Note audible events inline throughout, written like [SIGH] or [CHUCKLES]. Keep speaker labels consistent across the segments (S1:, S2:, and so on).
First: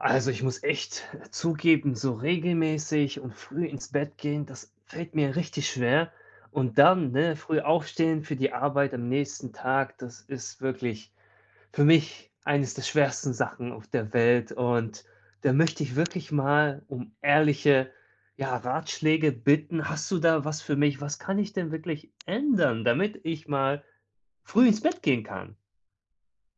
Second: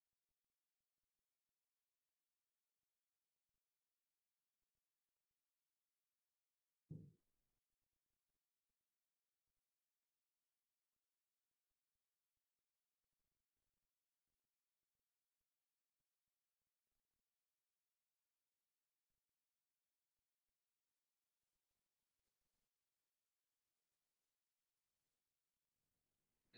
S1: Also, ich muss echt zugeben, so regelmäßig und früh ins Bett gehen, das fällt mir richtig schwer, und dann, ne, früh aufstehen für die Arbeit am nächsten Tag, das ist wirklich für mich eines der schwersten Sachen auf der Welt. Und da möchte ich wirklich mal um ehrliche, ja, Ratschläge bitten. Hast du da was für mich? Was kann ich denn wirklich ändern, damit ich mal früh ins Bett gehen kann?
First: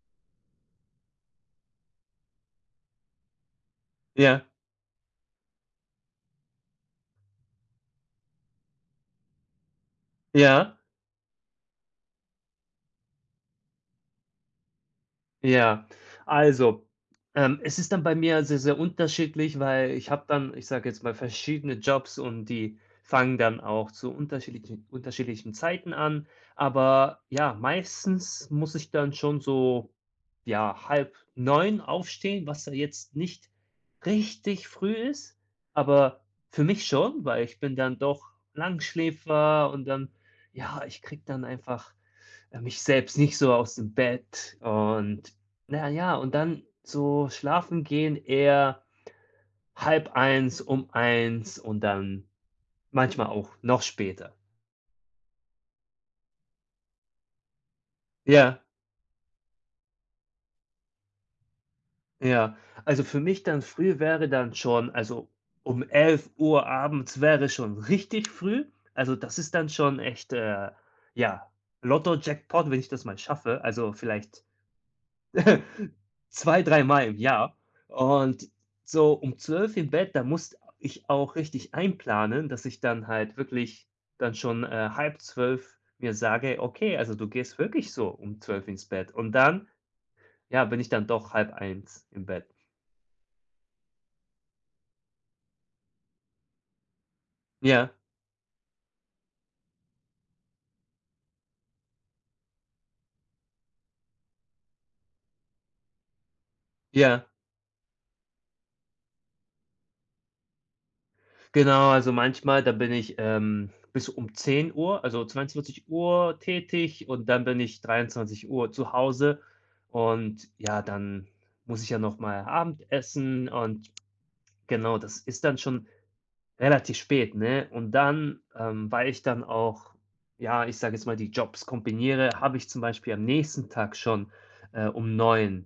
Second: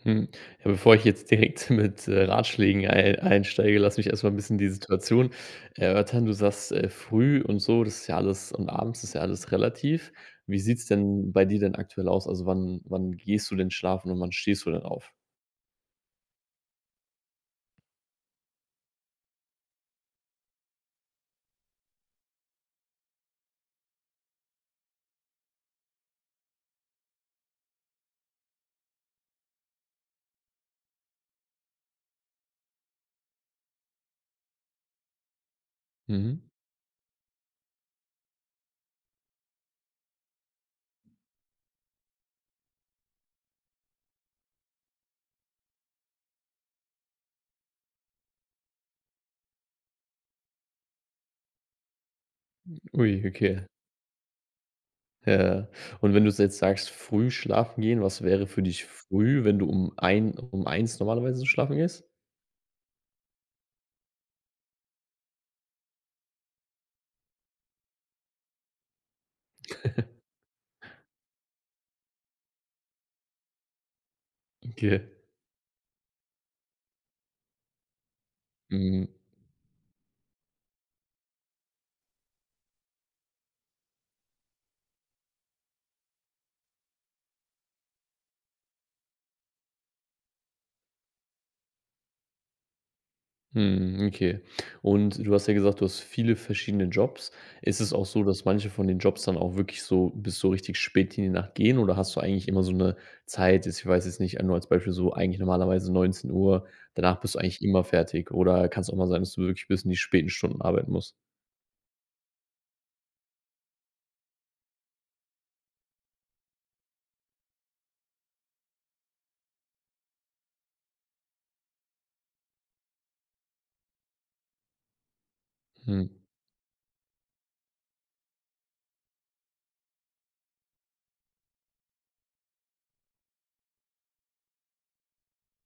S2: Hm. Ja, bevor ich jetzt direkt mit, äh, Ratschlägen ei einsteige, lass mich erstmal 'n
S1: Ja.
S2: bisschen die Situation erörtern. Du sagst: „Äh, früh” und so, das ist ja alles und abends ist ja alles relativ. Wie
S1: Ja.
S2: sieht's denn bei dir denn aktuell aus? Also, wann wann gehst du denn schlafen und wann stehst du denn auf?
S1: Ja, also, ähm, es ist dann bei mir sehr, sehr unterschiedlich, weil ich habe dann, ich sage jetzt mal, verschiedene Jobs und die fangen dann auch zu unterschiedlichen unterschiedlichen Zeiten an. Aber ja, meistens muss ich dann schon so, ja, 8:30 aufstehen, was ja jetzt nicht richtig früh ist, aber
S2: Mhm.
S1: für mich schon, weil ich bin dann doch Langschläfer und dann ja, ich kriege dann einfach, äh, mich selbst nicht so aus dem Bett und na ja, und dann so schlafen gehen eher 0:30,, um 1:00 und dann
S2: Ui,
S1: manchmal auch
S2: okay.
S1: noch später.
S2: Ja. Und wenn du jetzt sagst, früh schlafen gehen, was wäre
S1: Ja.
S2: für dich früh, wenn du um ein um 1:00 normalerweise schlafen gehst?
S1: Ja, also für mich dann früh, wäre dann schon also um 23:00 abends wäre schon richtig früh, also, das ist dann schon
S2: [CHUCKLES]
S1: echt, äh, ja, Lotto-Jackpot, wenn ich das mal schaffe. Also vielleicht
S2: Okay.
S1: [CHUCKLES] 2, 3 Mal im Jahr und
S2: Mhm.
S1: so um 0:00 im Bett, da musst ich auch richtig einplanen, dass ich dann halt wirklich dann schon, äh, 11:30 mir sage: „Okay, also, du gehst wirklich so um 0:00 ins Bett” und dann ja, bin ich dann doch 0:30 im Bett.
S2: Mhm, okay, und du hast ja gesagt: „Du hast viele verschiedene Jobs.” Ist
S1: Ja.
S2: es auch so, dass manche von den Jobs dann auch wirklich so bis so richtig spät in die Nacht gehen, oder hast du eigentlich immer so 'ne Zeit jetzt ich weiß jetzt nicht, nur als Beispiel, so eigentlich normalerweise 19:00, danach
S1: Ja.
S2: bist du eigentlich immer fertig oder kann's auch mal sein, dass du wirklich bis in die späten Stunden arbeiten musst?
S1: Genau, also manchmal, da bin ich, ähm, bis um 10:00, also 22:00 tätig und dann bin ich 23:00 zu Hause, und, ja, dann muss ich ja nochmal Abendessen und genau, das ist dann schon
S2: Mhm.
S1: relativ spät, ne? Und dann ähm, weil ich dann auch, ja, ich sage jetzt mal, die Jobs kombiniere, habe ich zum Beispiel am nächsten Tag schon, äh, um 9:00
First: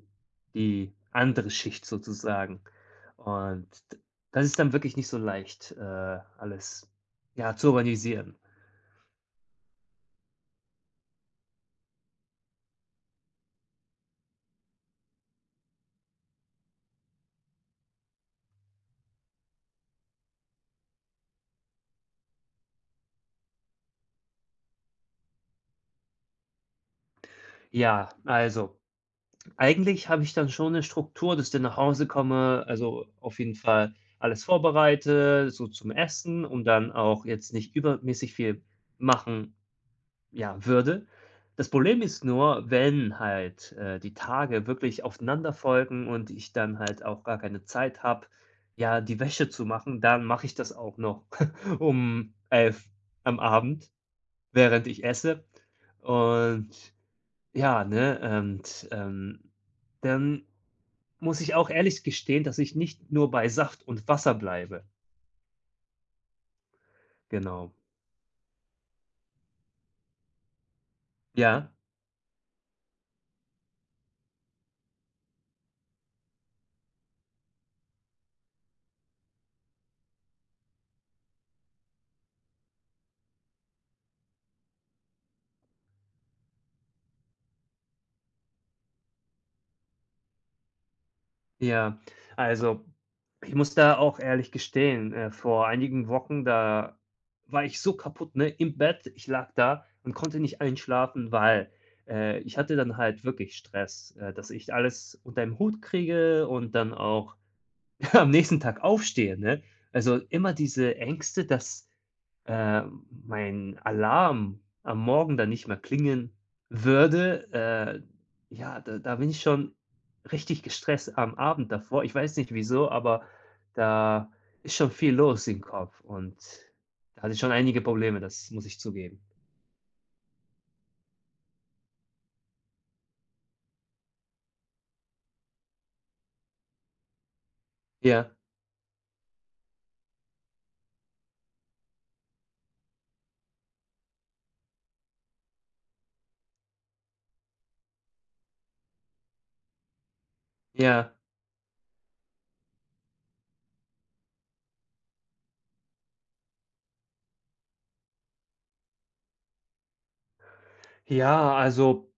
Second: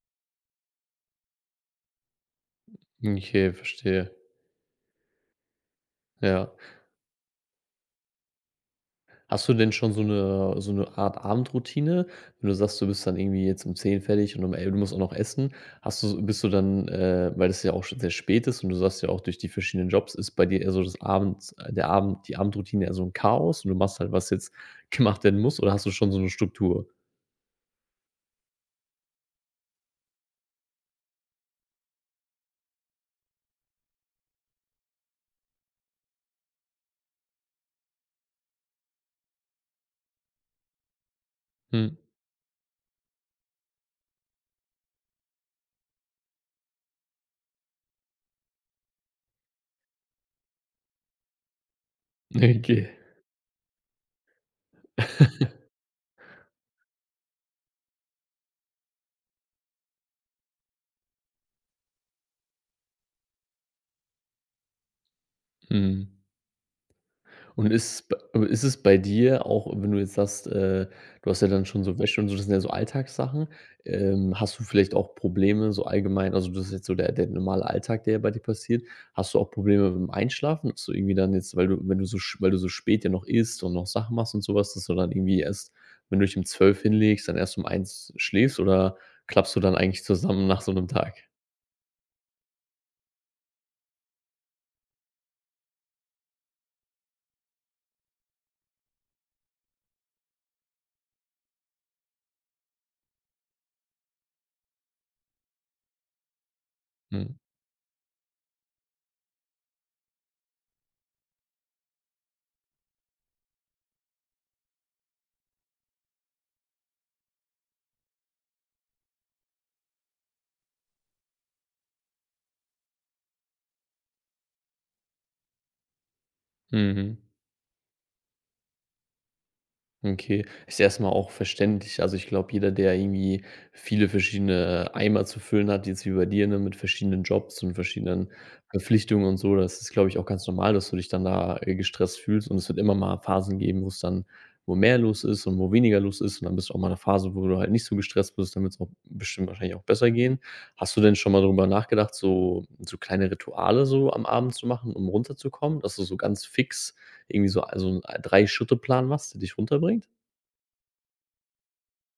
S1: die andere Schicht sozusagen,
S2: Okay,
S1: und d
S2: verstehe.
S1: das ist dann wirklich nicht so leicht, äh,
S2: Ja.
S1: alles, ja, zu organisieren.
S2: Hast du denn schon so 'ne so 'ne Art Abendroutine? Wenn du sagst, du bist dann irgendwie jetzt um 10:00 fertig und um el du musst auch noch essen, hast du bist du dann, äh, weil das ja auch schon sehr spät ist und du sagst ja auch, durch die verschiedenen Jobs ist bei dir eher so das Abends der Abend die Abendroutine eher so 'n Chaos und du machst halt, was jetzt gemacht werden muss, oder hast du schon so 'ne Struktur?
S1: Ja, also. Eigentlich habe ich dann schon 'ne Struktur, dass ich dann nach Hause komme, also, auf jeden Fall alles vorbereite, so zum Essen und dann auch jetzt nicht übermäßig viel machen, ja, würde. Das
S2: Mhm.
S1: Problem ist nur, wenn halt, äh, die Tage wirklich aufeinander folgen und ich dann halt auch gar keine Zeit habe, ja, die Wäsche zu machen, dann mache ich das auch noch [CHUCKLES] um
S2: Ne,
S1: 11:00
S2: okay.
S1: am Abend, während ich esse.
S2: [LAUGHS]
S1: Und ja, ne? Und, ähm, dann muss ich auch ehrlich gestehen, dass ich nicht nur bei Saft und Wasser bleibe.
S2: Mhm.
S1: Genau.
S2: Und ist b ist es bei dir auch, wenn du jetzt sagst, äh du hast ja dann
S1: Ja.
S2: schon so Wäsche und so. Das sind ja so Alltagssachen. Ähm, hast du vielleicht auch Probleme so allgemein also, das ist jetzt so der der normale Alltag, der bei dir passiert. Hast du auch Probleme mit dem Einschlafen, so irgendwie dann jetzt, weil du, wenn du so sch weil du so spät ja noch isst und noch Sachen machst und sowas, dass du dann irgendwie erst wenn du dich um 12:00 hinlegst, dann erst um 01:00 schläfst? Oder klappst du dann eigentlich zusammen nach so 'nem Tag?
S1: Ja. Also, ich muss da auch ehrlich gestehen, äh, vor einigen Wochen, da war ich so kaputt, ne, im Bett. Ich lag da und konnte nicht einschlafen, weil, äh, ich hatte dann halt wirklich Stress, äh, dass ich alles unter ein Hut kriege und dann auch
S2: Mhm.
S1: [SNORTS] am nächsten Tag aufstehe, ne? Also, immer diese Ängste, dass, äh, m mein Alarm am Morgen dann nicht mehr klingen würde. Äh, ja, da da bin ich schon richtig gestresst am Abend davor. Ich weiß nicht wieso, aber da ist schon viel los im Kopf und
S2: Mhm.
S1: da hatte ich schon einige Probleme, das muss ich zugeben.
S2: Okay. Ist erstmal auch verständlich. Also, ich glaube, jeder, der irgendwie viele verschiedene, äh, Eimer zu füllen hat, jetzt wie bei dir, ne, mit verschiedenen Jobs und
S1: Ja.
S2: verschiedenen Verpflichtungen und so. Das ist, glaube ich, auch ganz normal, dass du dich dann da, äh, gestresst fühlst und es wird immer mal Phasen geben, wo es dann wo mehr los ist und wo weniger los ist. Und dann bist du auch mal in 'ner Phase, wo du halt nicht so gestresst bist, dann wird's auch bestimmt wahrscheinlich auch besser gehen. Hast du
S1: Ja.
S2: denn schon mal darüber nachgedacht, so so kleine Rituale so am Abend zu machen, um runterzukommen, dass du so ganz fix irgendwie so a so 'n 3-Schritte-Plan machst, der dich runterbringt?
S1: Ja, also,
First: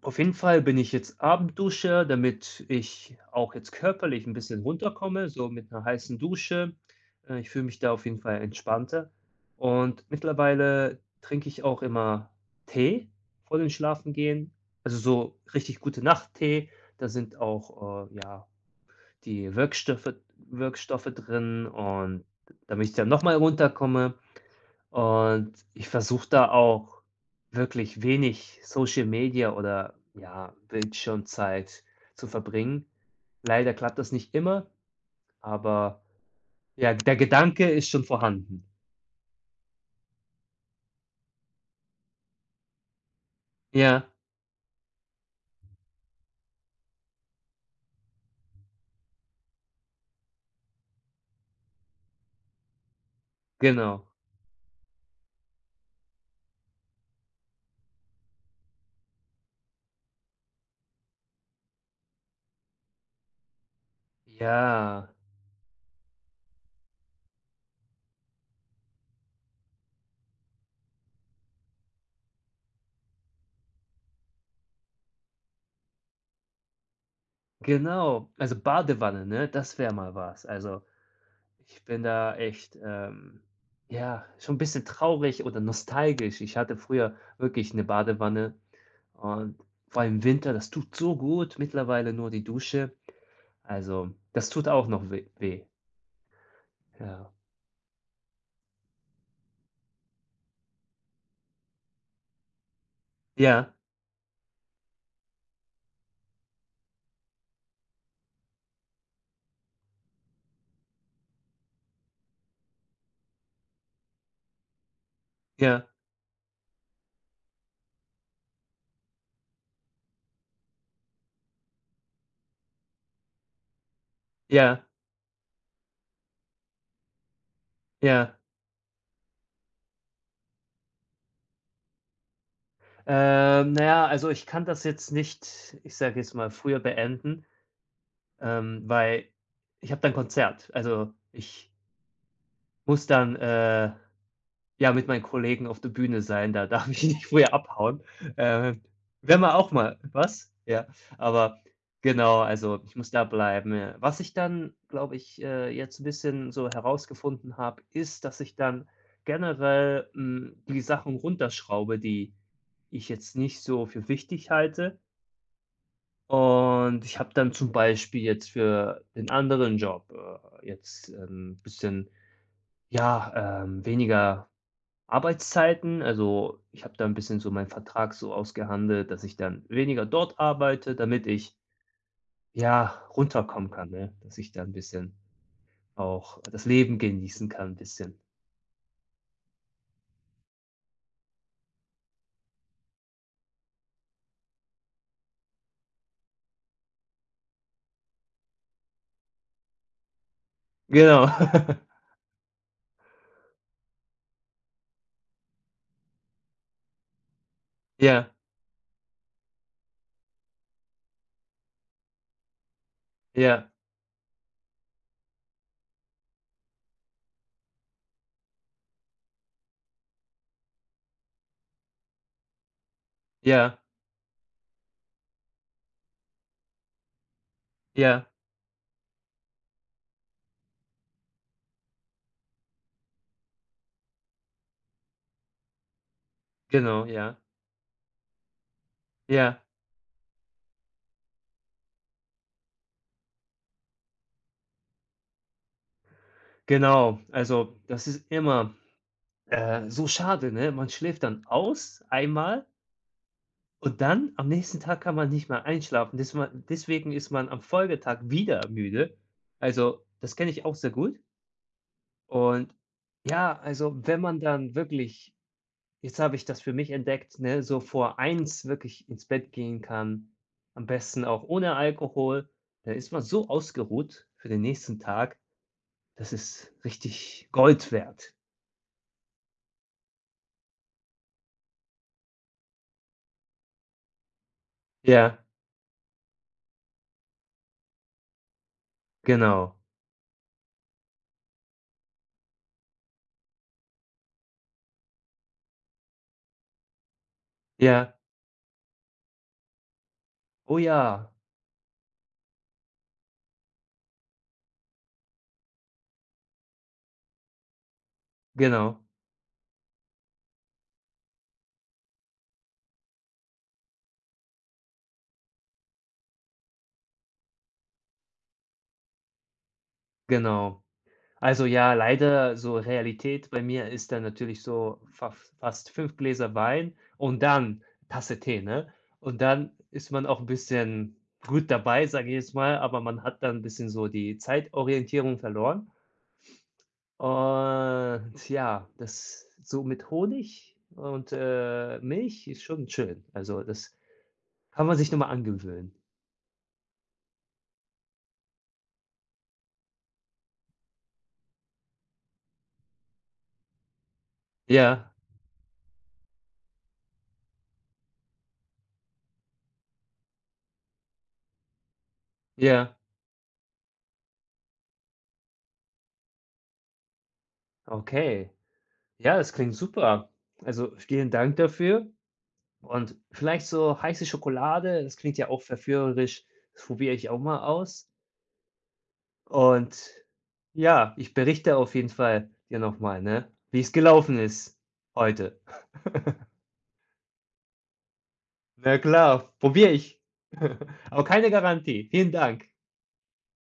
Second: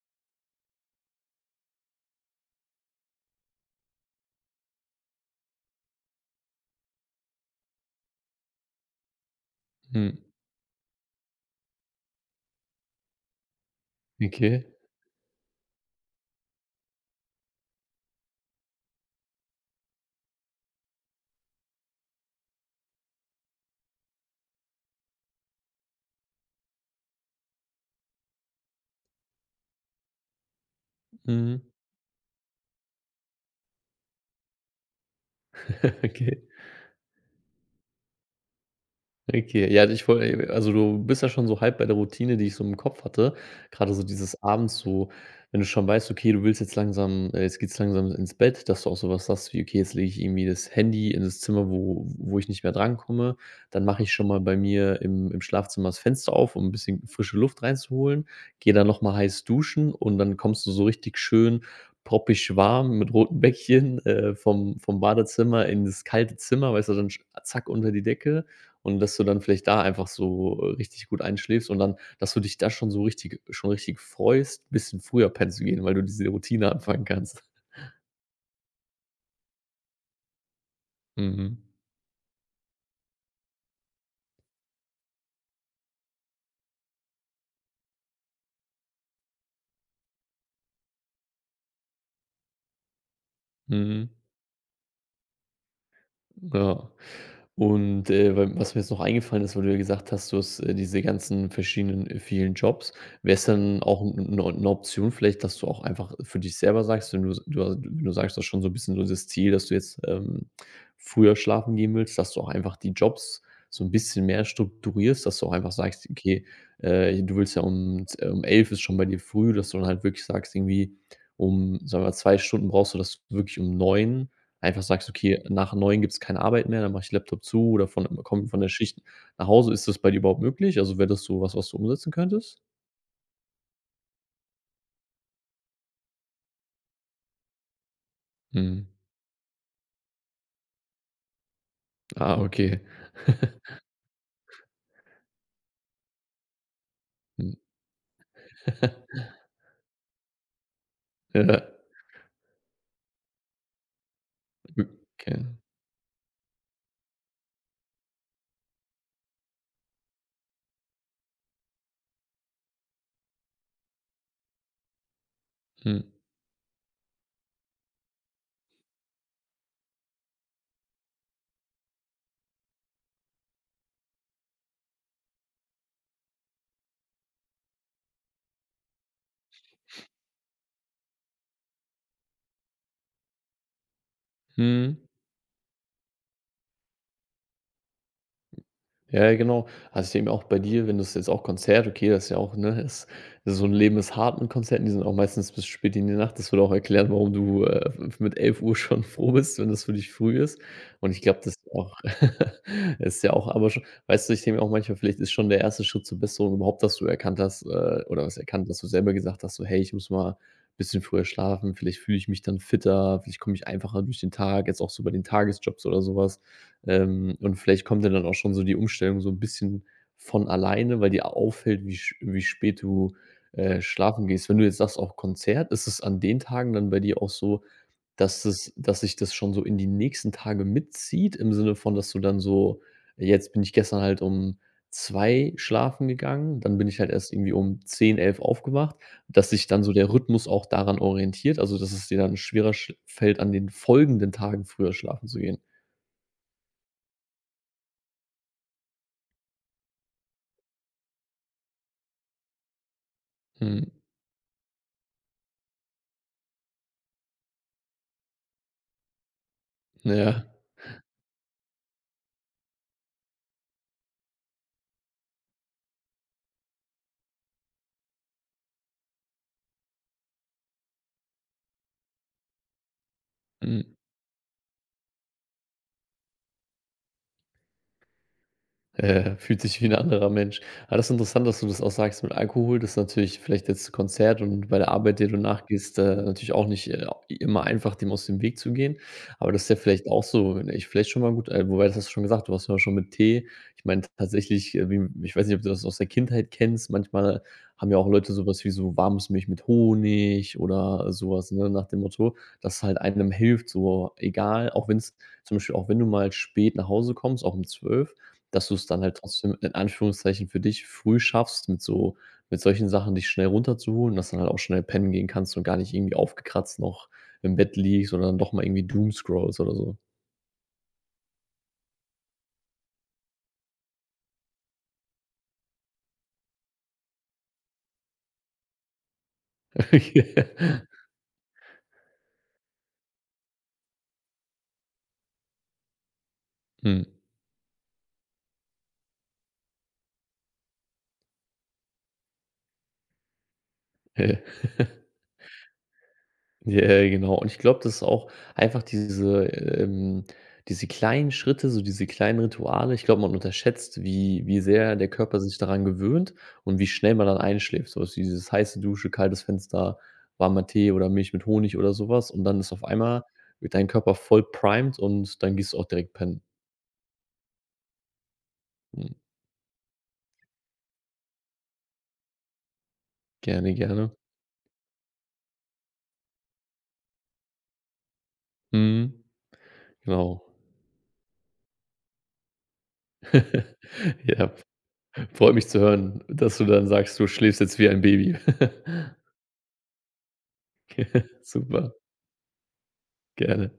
S1: auf jeden Fall bin ich jetzt Abendduscher, damit ich auch jetzt körperlich 'n bisschen runterkomme, so mit 'ner heißen Dusche, äh, ich fühle mich da auf jeden Fall entspannter. Und
S2: Hm.
S1: mittlerweile trinke ich auch immer Tee vor dem Schlafengehen.
S2: Okay.
S1: Also, so richtig Gute-Nacht-Tee. Da sind auch, äh, ja, die Wirkstoffe Wirkstoffe drin und damit ich dann nochmal runterkomme und ich versuche da auch wirklich wenig Social Media oder ja,
S2: Mhm.
S1: Bildschirmzeit zu verbringen. Leider klappt das nicht immer, aber,
S2: [CHUCKLES] Okay.
S1: ja, der Gedanke ist schon vorhanden.
S2: Okay, ja, ich wollte also, du bist ja schon so halb bei der Routine, die ich so im Kopf hatte. Grade so
S1: Ja.
S2: dieses Abends so wenn du schon weißt, okay, du willst jetzt langsam äh, jetzt geht's langsam ins Bett, dass du auch sowas hast, wie: „Okay, jetzt lege ich irgendwie das Handy in das Zimmer, wo wo ich nicht mehr drankomme. Dann mache
S1: Genau.
S2: ich schon mal bei mir im im Schlafzimmer das Fenster auf, um 'n bisschen frische Luft reinzuholen, gehe dann nochmal heiß duschen“ und dann kommst du so richtig schön proppig warm mit roten Bäckchen, äh, vom vom
S1: Ja.
S2: Badezimmer in das kalte Zimmer. Weißt du dann sch zack unter die Decke und, dass du dann vielleicht da einfach so, äh, richtig gut einschläfst und dann, dass du dich da schon so richtig schon richtig freust, 'n bisschen früher pennen zu gehen, weil du diese Routine anfangen kannst.
S1: Genau. Also, Badewanne, ne? Das wäre mal was. Also,
S2: Mhm.
S1: ich bin da echt, ähm, ja, schon 'n bisschen traurig oder nostalgisch. Ich hatte früher wirklich 'ne Badewanne und vor allem im Winter, das tut so gut, mittlerweile nur die Dusche also,
S2: Mhm.
S1: das tut auch noch weh weh.
S2: Ja.
S1: Ja.
S2: Und, äh, we was mir jetzt noch eingefallen ist, weil du ja gesagt hast, du hast, äh, diese ganzen verschiedenen, äh, vielen Jobs. Wäre es
S1: Ja.
S2: dann auch 'n 'n o 'ne Option vielleicht, dass du auch einfach für dich selber sagst, wenn du's also, du wenn du sagst das schon so 'n bisschen so das Ziel, dass du jetzt, ähm, früher schlafen gehen willst, dass du auch einfach die Jobs so 'n bisschen mehr strukturierst? Dass du einfach
S1: Ja.
S2: sagst: „Okay“, äh, du willst ja um z um 11:00 ist schon bei dir früh, dass du dann halt wirklich sagst irgendwie um sagen wir 2 Stunden brauchst du das wirklich um 9:00
S1: Ja.
S2: einfach sagst: „Okay, nach 9:00 gibt's keine Arbeit mehr, dann mache ich Laptop zu oder von einmal
S1: Ja.
S2: komme ich von der Schicht nach Hause.“ Ist das bei dir überhaupt möglich? Also, wäre das sowas, was du umsetzen könntest?
S1: Ähm, na ja, also, ich kann das jetzt nicht, ich sage jetzt mal früher beenden, ähm,
S2: Mhm.
S1: weil ich habe da 'n Konzert. Also, ich
S2: Ah, okay.
S1: Muss dann,
S2: [CHUCKLES]
S1: äh, ja, mit meinen Kollegen auf der Bühne sein. Da darf ich nicht früher
S2: Hm.
S1: abhauen. Äh,
S2: [CHUCKLES]
S1: wäre mal auch mal was? Ja, aber
S2: [CHUCKLES]
S1: genau. Also, ich muss da bleiben, ja. Was ich dann, glaube ich,
S2: Okay.
S1: äh, jetzt 'n bisschen so herausgefunden habe, ist, dass ich dann generell, hm, die Sachen runterschraube, die ich jetzt nicht so für wichtig halte.
S2: Mhm.
S1: Und ich habe dann zum Beispiel jetzt für den anderen Job, äh, jetzt, ähm, 'n bisschen, ja, ähm, weniger Arbeitszeiten. Also, ich habe da 'n bisschen so meinen Vertrag so ausgehandelt, dass ich dann weniger dort arbeite, damit ich ja, runterkommen kann, ne? Dass ich da 'n
S2: Mhm.
S1: bisschen auch das Leben genießen kann 'n bisschen.
S2: Ja, ja, genau. Also, ich denke mal auch bei dir, wenn das jetzt auch Konzert okay, das ist ja auch, ne, ist so 'n Leben ist hart 'n Konzert und die sind auch meistens bis spät in die Nacht. Das würde auch erklären, warum du, äh, f f mit 11:00 schon froh bist, wenn das für dich früh ist. Und ich
S1: Genau.
S2: glaube, das ist
S1: [CHUCKLES]
S2: auch [CHUCKLES] es ist ja auch aber sch weißt du, ich denke mir auch manchmal: „Vielleicht ist schon der 1. Schritt zur Besserung überhaupt, dass du erkannt hast, äh oder
S1: Ja.
S2: was erkannt dass du selber gesagt hast, so: ‚Hey, ich muss mal bisschen früher schlafen. Vielleicht fühle ich mich dann fitter. Vielleicht komme ich
S1: Ja.
S2: einfacher durch den Tag‘“, jetzt auch so bei den Tagesjobs oder sowas. Ähm, und vielleicht kommt ja dann auch schon so die Umstellung so 'n bisschen von alleine, weil dir a auffällt, wie sch wie spät du,
S1: Ja.
S2: äh, schlafen gehst. Wenn du jetzt sagst: „Auch Konzert“, ist es an den Tagen dann bei dir auch so,
S1: Ja.
S2: dass es dass sich das schon so in die nächsten Tagen mitzieht im Sinne von, dass du dann so: „Jetzt bin ich gestern halt um 2:00 schlafen gegangen. Dann bin ich
S1: Genau,
S2: halt erst
S1: ja.
S2: irgendwie um 10:00, 11:00 aufgewacht“, dass
S1: Ja.
S2: sich dann so der Rhythmus auch daran orientiert? Also, dass es dir dann schwerer sch fällt, an den folgenden Tagen früher schlafen zu gehen?
S1: Genau. Also, das ist immer, äh, so schade, ne? Man schläft dann aus, einmal
S2: Mhm.
S1: und dann, am nächsten Tag, kann man nicht mehr einschlafen, desman deswegen ist man am Folgetag wieder müde. Also,
S2: Na ja.
S1: das kenne ich auch sehr gut. Und ja, also, wenn man dann wirklich jetzt habe ich das für mich entdeckt, ne, so vor 1:00 wirklich ins Bett gehen kann, am besten auch ohne Alkohol, da ist man so
S2: Hm.
S1: ausgeruht für den nächsten Tag. Das ist richtig Gold wert.
S2: Äh, fühlt sich wie 'n anderer Mensch, aber das ist interessant, dass du das auch sagst mit Alkohol, das ist natürlich vielleicht jetzt 'n Konzert und bei der Arbeit, der du
S1: Ja.
S2: nachgehst, äh, natürlich auch nicht, äh, immer einfach, dem aus dem Weg zu gehen. Aber du hast
S1: Genau.
S2: ja vielleicht auch so, ne, ist vielleicht schon mal gut, äh, wobei, das hast du schon gesagt: „Du hast ja auch schon mit Tee.” Ich meinte, tatsächlich, äh, wie m ich weiß nicht, ob du das aus der Kindheit kennst, manchmal haben ja auch
S1: Ja.
S2: Leute sowas wie so warmes Milch mit Honig
S1: Oh
S2: oder
S1: ja.
S2: sowas, ne, nach dem Motto, das halt einem hilft, so egal, auch wenn's zum Beispiel auch wenn du mal spät nach Hause kommst, auch um 12:00, dass du's dann
S1: Genau.
S2: halt trotzdem in Anführungszeichen für dich früh schaffst, mit so mit solchen Sachen dich schnell runterzuholen, dass du dann halt auch schnell pennen gehen kannst und gar nicht irgendwie aufgekratzt noch im Bett liegst oder dann doch mal irgendwie doomscrollst oder so.
S1: Genau. Also, ja, leider so Realität bei mir ist dann natürlich so fas fast 5 Gläser Wein und dann Tasse Tee, ne? Und dann ist man auch 'n
S2: [LAUGHS]
S1: bisschen gut dabei, sage ich jetzt mal, aber man hat dann 'n bisschen so die Zeitorientierung verloren.
S2: Mhm.
S1: Und ja, das so mit Honig und, äh, Milch ist schon schön. Also, das
S2: Hä?
S1: kann man
S2: [LAUGHS]
S1: sich noch mal angewöhnen.
S2: J ja, genau. Und ich glaube, das ist auch einfach diese, ähm diese kleinen Schritte, so diese kleinen Rituale ich glaube, man unterschätzt, wie wie sehr der
S1: qJa.
S2: Körper sich daran gewöhnt und wie schnell man dann einschläft, sowas wie dieses heiße Dusche, kaltes Fenster, warmer Tee oder Milch mit Honig oder sowas und dann ist auf
S1: Ja.
S2: einmal wird dein Körper voll primed und dann gehst du auch direkt pennen.
S1: Okay.
S2: Mhm.
S1: Ja, das klingt super. Also, vielen Dank dafür. Und vielleicht
S2: Gerne,
S1: so
S2: gerne.
S1: heiße Schokolade, das klingt ja auch verführerisch. Das probiere ich auch mal aus.
S2: Mhm.
S1: Und,
S2: Genau.
S1: ja, ich berichte auf jeden Fall dir noch mal, ne,
S2: [CHUCKLES]
S1: wie's gelaufen
S2: Ja.
S1: ist
S2: Freut
S1: heute.
S2: mich zu hören,
S1: [LAUGHS]
S2: dass du dann sagst: „Du schläfst jetzt wie ein Baby.“ [CHUCKLES]
S1: Na klar. Probiere ich. [CHUCKLES] Aber
S2: Okay,
S1: keine
S2: super.
S1: Garantie. Vielen Dank.
S2: Gerne.